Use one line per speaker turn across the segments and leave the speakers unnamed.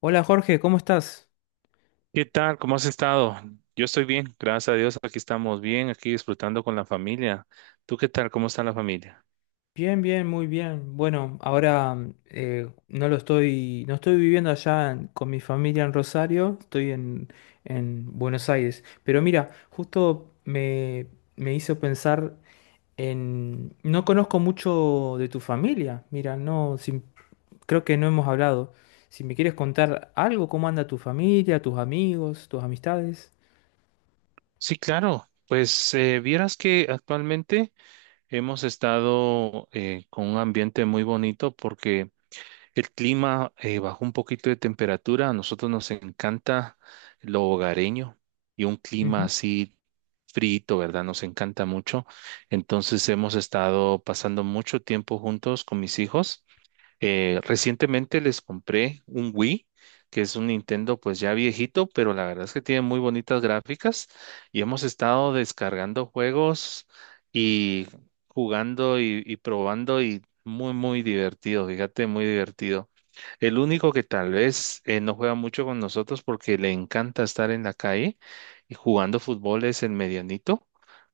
Hola Jorge, ¿cómo estás?
¿Qué tal? ¿Cómo has estado? Yo estoy bien, gracias a Dios, aquí estamos bien, aquí disfrutando con la familia. ¿Tú qué tal? ¿Cómo está la familia?
Bien, bien, muy bien. Bueno, ahora no lo estoy, no estoy viviendo allá con mi familia en Rosario, estoy en Buenos Aires. Pero mira, me hizo pensar en... No conozco mucho de tu familia, mira, no, creo que no hemos hablado. Si me quieres contar algo, cómo anda tu familia, tus amigos, tus amistades.
Sí, claro. Pues vieras que actualmente hemos estado con un ambiente muy bonito porque el clima bajó un poquito de temperatura. A nosotros nos encanta lo hogareño y un clima
Ujú.
así frito, ¿verdad? Nos encanta mucho. Entonces hemos estado pasando mucho tiempo juntos con mis hijos. Recientemente les compré un Wii, que es un Nintendo pues ya viejito, pero la verdad es que tiene muy bonitas gráficas y hemos estado descargando juegos y jugando y probando y muy, muy divertido, fíjate, muy divertido. El único que tal vez no juega mucho con nosotros porque le encanta estar en la calle y jugando fútbol es el medianito,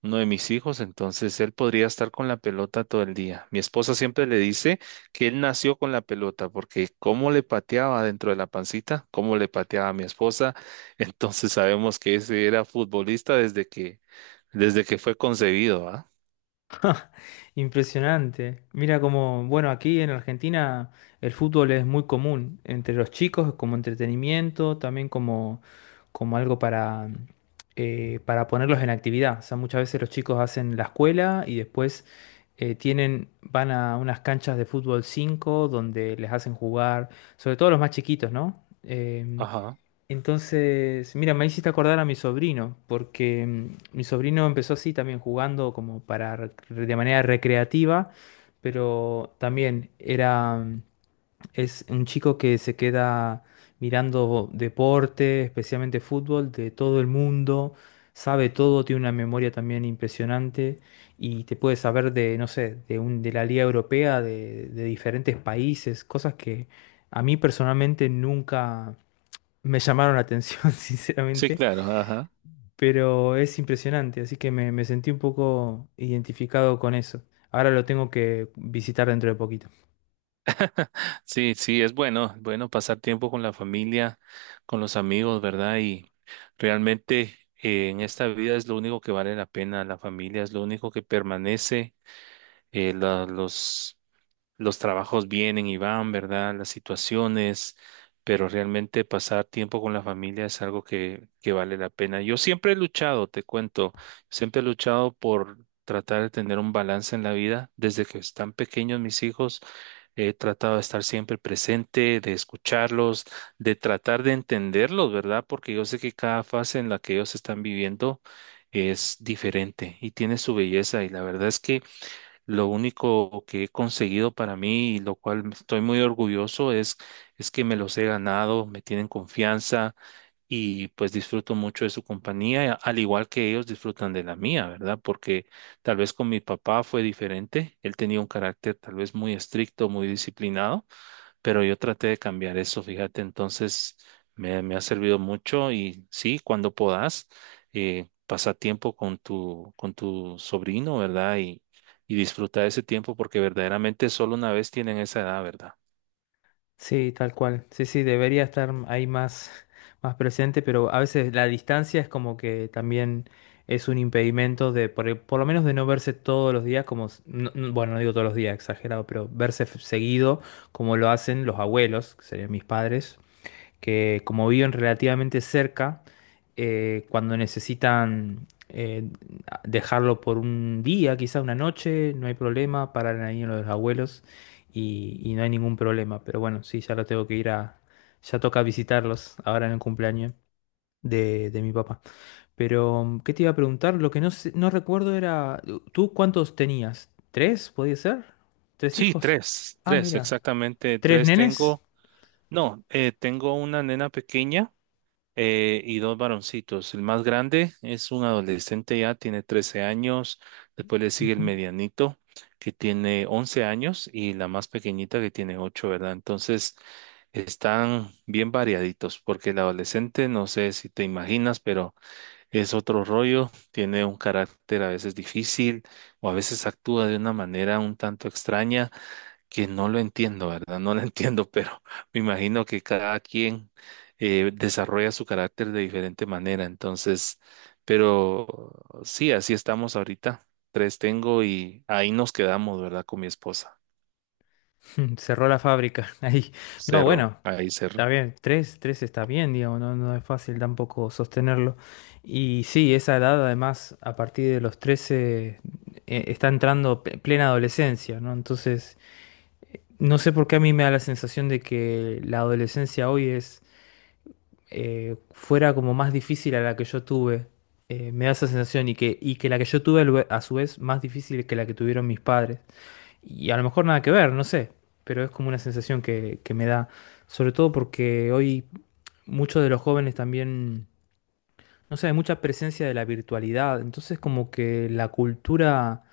uno de mis hijos, entonces él podría estar con la pelota todo el día. Mi esposa siempre le dice que él nació con la pelota, porque cómo le pateaba dentro de la pancita, cómo le pateaba a mi esposa, entonces sabemos que ese era futbolista desde que fue concebido, ¿ah?
Impresionante. Mira como, bueno, aquí en Argentina el fútbol es muy común entre los chicos como entretenimiento, también como algo para ponerlos en actividad. O sea, muchas veces los chicos hacen la escuela y después van a unas canchas de fútbol 5 donde les hacen jugar, sobre todo los más chiquitos, ¿no?
Ajá.
Entonces, mira, me hiciste acordar a mi sobrino, porque mi sobrino empezó así también jugando como para de manera recreativa, pero también es un chico que se queda mirando deporte, especialmente fútbol, de todo el mundo, sabe todo, tiene una memoria también impresionante y te puede saber de, no sé, de un de la Liga Europea, de diferentes países, cosas que a mí personalmente nunca me llamaron la atención,
Sí,
sinceramente,
claro, ajá.
pero es impresionante, así que me sentí un poco identificado con eso. Ahora lo tengo que visitar dentro de poquito.
Sí, sí, es bueno, bueno pasar tiempo con la familia, con los amigos, ¿verdad? Y realmente en esta vida es lo único que vale la pena, la familia es lo único que permanece, los los trabajos vienen y van, ¿verdad? Las situaciones, pero realmente pasar tiempo con la familia es algo que vale la pena. Yo siempre he luchado, te cuento, siempre he luchado por tratar de tener un balance en la vida. Desde que están pequeños mis hijos, he tratado de estar siempre presente, de escucharlos, de tratar de entenderlos, ¿verdad? Porque yo sé que cada fase en la que ellos están viviendo es diferente y tiene su belleza y la verdad es que lo único que he conseguido para mí y lo cual estoy muy orgulloso es que me los he ganado, me tienen confianza y pues disfruto mucho de su compañía, al igual que ellos disfrutan de la mía, ¿verdad? Porque tal vez con mi papá fue diferente, él tenía un carácter tal vez muy estricto, muy disciplinado, pero yo traté de cambiar eso, fíjate, entonces me ha servido mucho y sí, cuando puedas, pasa tiempo con tu sobrino, ¿verdad? Y disfruta de ese tiempo porque verdaderamente solo una vez tienen esa edad, ¿verdad?
Sí, tal cual. Sí, sí, debería estar ahí más, más presente, pero a veces la distancia es como que también es un impedimento de, por lo menos de no verse todos los días, como, bueno, no digo todos los días, exagerado, pero verse seguido como lo hacen los abuelos, que serían mis padres, que como viven relativamente cerca, cuando necesitan dejarlo por un día, quizás una noche, no hay problema, paran ahí en lo de los abuelos y no hay ningún problema. Pero bueno, sí, ya lo tengo que ir a, ya toca visitarlos ahora en el cumpleaños. De mi papá. Pero, ¿qué te iba a preguntar? Lo que no recuerdo era, ¿tú cuántos tenías? ¿Tres, podía ser? ¿Tres
Sí,
hijos?
tres,
Ah,
tres,
mira.
exactamente
¿Tres
tres
nenes?
tengo. No, tengo una nena pequeña y dos varoncitos. El más grande es un adolescente ya, tiene 13 años. Después le sigue el
Ujú.
medianito, que tiene 11 años, y la más pequeñita que tiene 8, ¿verdad? Entonces, están bien variaditos, porque el adolescente, no sé si te imaginas, pero es otro rollo, tiene un carácter a veces difícil o a veces actúa de una manera un tanto extraña que no lo entiendo, ¿verdad? No lo entiendo, pero me imagino que cada quien desarrolla su carácter de diferente manera. Entonces, pero sí, así estamos ahorita. Tres tengo y ahí nos quedamos, ¿verdad? Con mi esposa.
Cerró la fábrica ahí. No,
Cerro,
bueno,
ahí
está
cerro.
bien, tres, tres está bien, digamos, no, no es fácil tampoco sostenerlo. Y sí, esa edad además, a partir de los 13 está entrando plena adolescencia, ¿no? Entonces, no sé por qué a mí me da la sensación de que la adolescencia hoy es fuera como más difícil a la que yo tuve. Me da esa sensación y y que la que yo tuve a a su vez más difícil que la que tuvieron mis padres. Y a lo mejor nada que ver, no sé, pero es como una sensación que me da, sobre todo porque hoy muchos de los jóvenes también, no sé, hay mucha presencia de la virtualidad, entonces como que la cultura,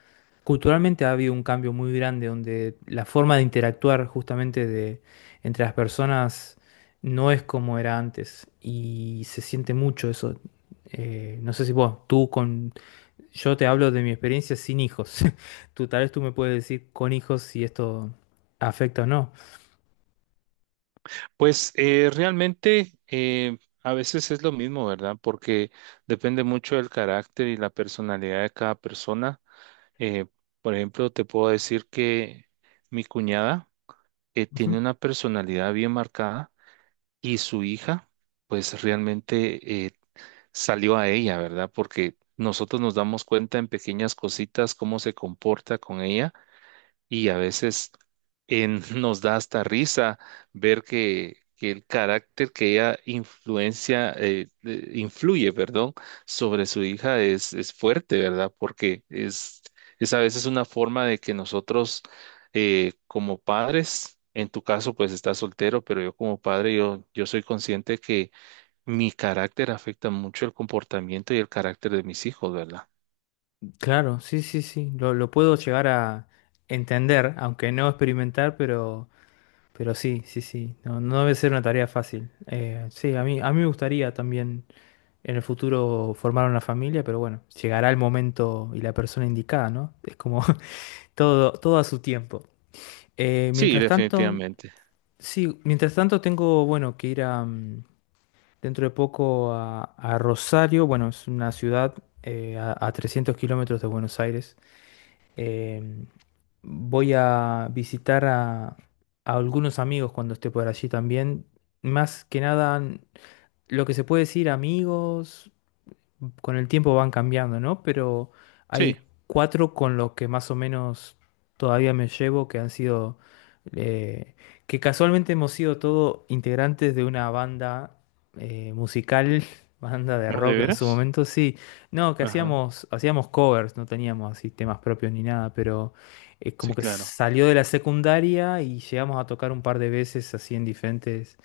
culturalmente ha habido un cambio muy grande donde la forma de interactuar justamente de, entre las personas no es como era antes y se siente mucho eso. No sé si vos, tú con yo te hablo de mi experiencia sin hijos. Tú tal vez tú me puedes decir con hijos si esto afecta o no.
Pues realmente a veces es lo mismo, ¿verdad? Porque depende mucho del carácter y la personalidad de cada persona. Eh, por ejemplo, te puedo decir que mi cuñada,
Ujú.
tiene una personalidad bien marcada y su hija, pues realmente salió a ella, ¿verdad? Porque nosotros nos damos cuenta en pequeñas cositas cómo se comporta con ella y a veces nos da hasta risa ver que el carácter que ella influencia, influye, perdón, sobre su hija es fuerte, ¿verdad? Porque es a veces una forma de que nosotros como padres, en tu caso pues estás soltero, pero yo como padre, yo soy consciente que mi carácter afecta mucho el comportamiento y el carácter de mis hijos, ¿verdad?
Claro, sí, sí, sí. Lo puedo llegar a entender, aunque no experimentar, pero sí, sí, sí. No, no debe ser una tarea fácil. Sí, a mí me gustaría también en el futuro formar una familia, pero bueno, llegará el momento y la persona indicada, ¿no? Es como todo, todo a su tiempo.
Sí,
Mientras tanto,
definitivamente.
sí, mientras tanto tengo, bueno, que ir a, dentro de poco a Rosario. Bueno, es una ciudad a 300 kilómetros de Buenos Aires. Eh, voy a visitar a algunos amigos cuando esté por allí también. Más que nada, lo que se puede decir amigos, con el tiempo van cambiando, ¿no? Pero
Sí.
hay cuatro con los que más o menos todavía me llevo, que han sido, eh, que casualmente hemos sido todos integrantes de una banda musical, banda de
¿De
rock en su
veras?
momento, sí. No, que
Ajá.
hacíamos covers, no teníamos así temas propios ni nada, pero
Sí,
como que
claro.
salió de la secundaria y llegamos a tocar un par de veces así en diferentes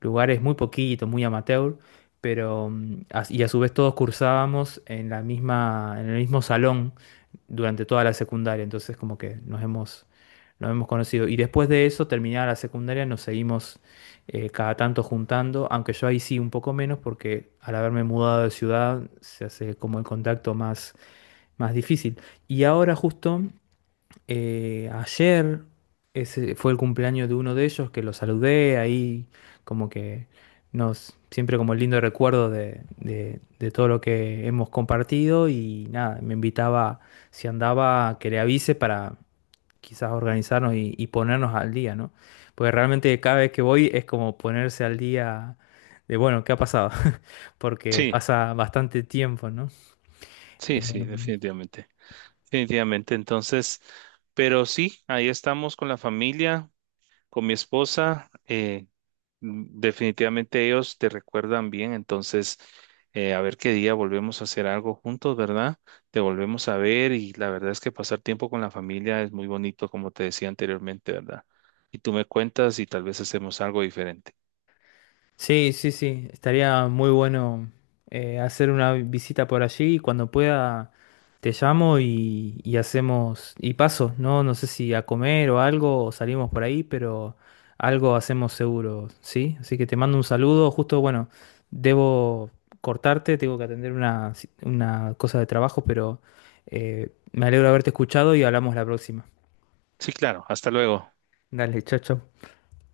lugares muy poquitos, muy amateur, pero y a su vez todos cursábamos en la en el mismo salón durante toda la secundaria, entonces como que nos hemos conocido. Y después de eso, terminada la secundaria, nos seguimos cada tanto juntando, aunque yo ahí sí un poco menos, porque al haberme mudado de ciudad se hace como el contacto más difícil. Y ahora justo ayer ese fue el cumpleaños de uno de ellos que lo saludé ahí, como que nos, siempre como lindo recuerdo de, de todo lo que hemos compartido y nada, me invitaba, si andaba, que le avise para quizás organizarnos y ponernos al día, ¿no? Porque realmente cada vez que voy es como ponerse al día de, bueno, ¿qué ha pasado? Porque
Sí,
pasa bastante tiempo, ¿no?
sí,
Eh,
sí, definitivamente. Definitivamente. Entonces, pero sí, ahí estamos con la familia, con mi esposa. Definitivamente ellos te recuerdan bien. Entonces, a ver qué día volvemos a hacer algo juntos, ¿verdad? Te volvemos a ver y la verdad es que pasar tiempo con la familia es muy bonito, como te decía anteriormente, ¿verdad? Y tú me cuentas y tal vez hacemos algo diferente.
sí, sí, sí, estaría muy bueno hacer una visita por allí y cuando pueda te llamo y hacemos, y paso, ¿no? No sé si a comer o algo, o salimos por ahí, pero algo hacemos seguro, ¿sí? Así que te mando un saludo, justo, bueno, debo cortarte, tengo que atender una cosa de trabajo, pero me alegro de haberte escuchado y hablamos la próxima.
Sí, claro. Hasta luego.
Dale, chao, chao.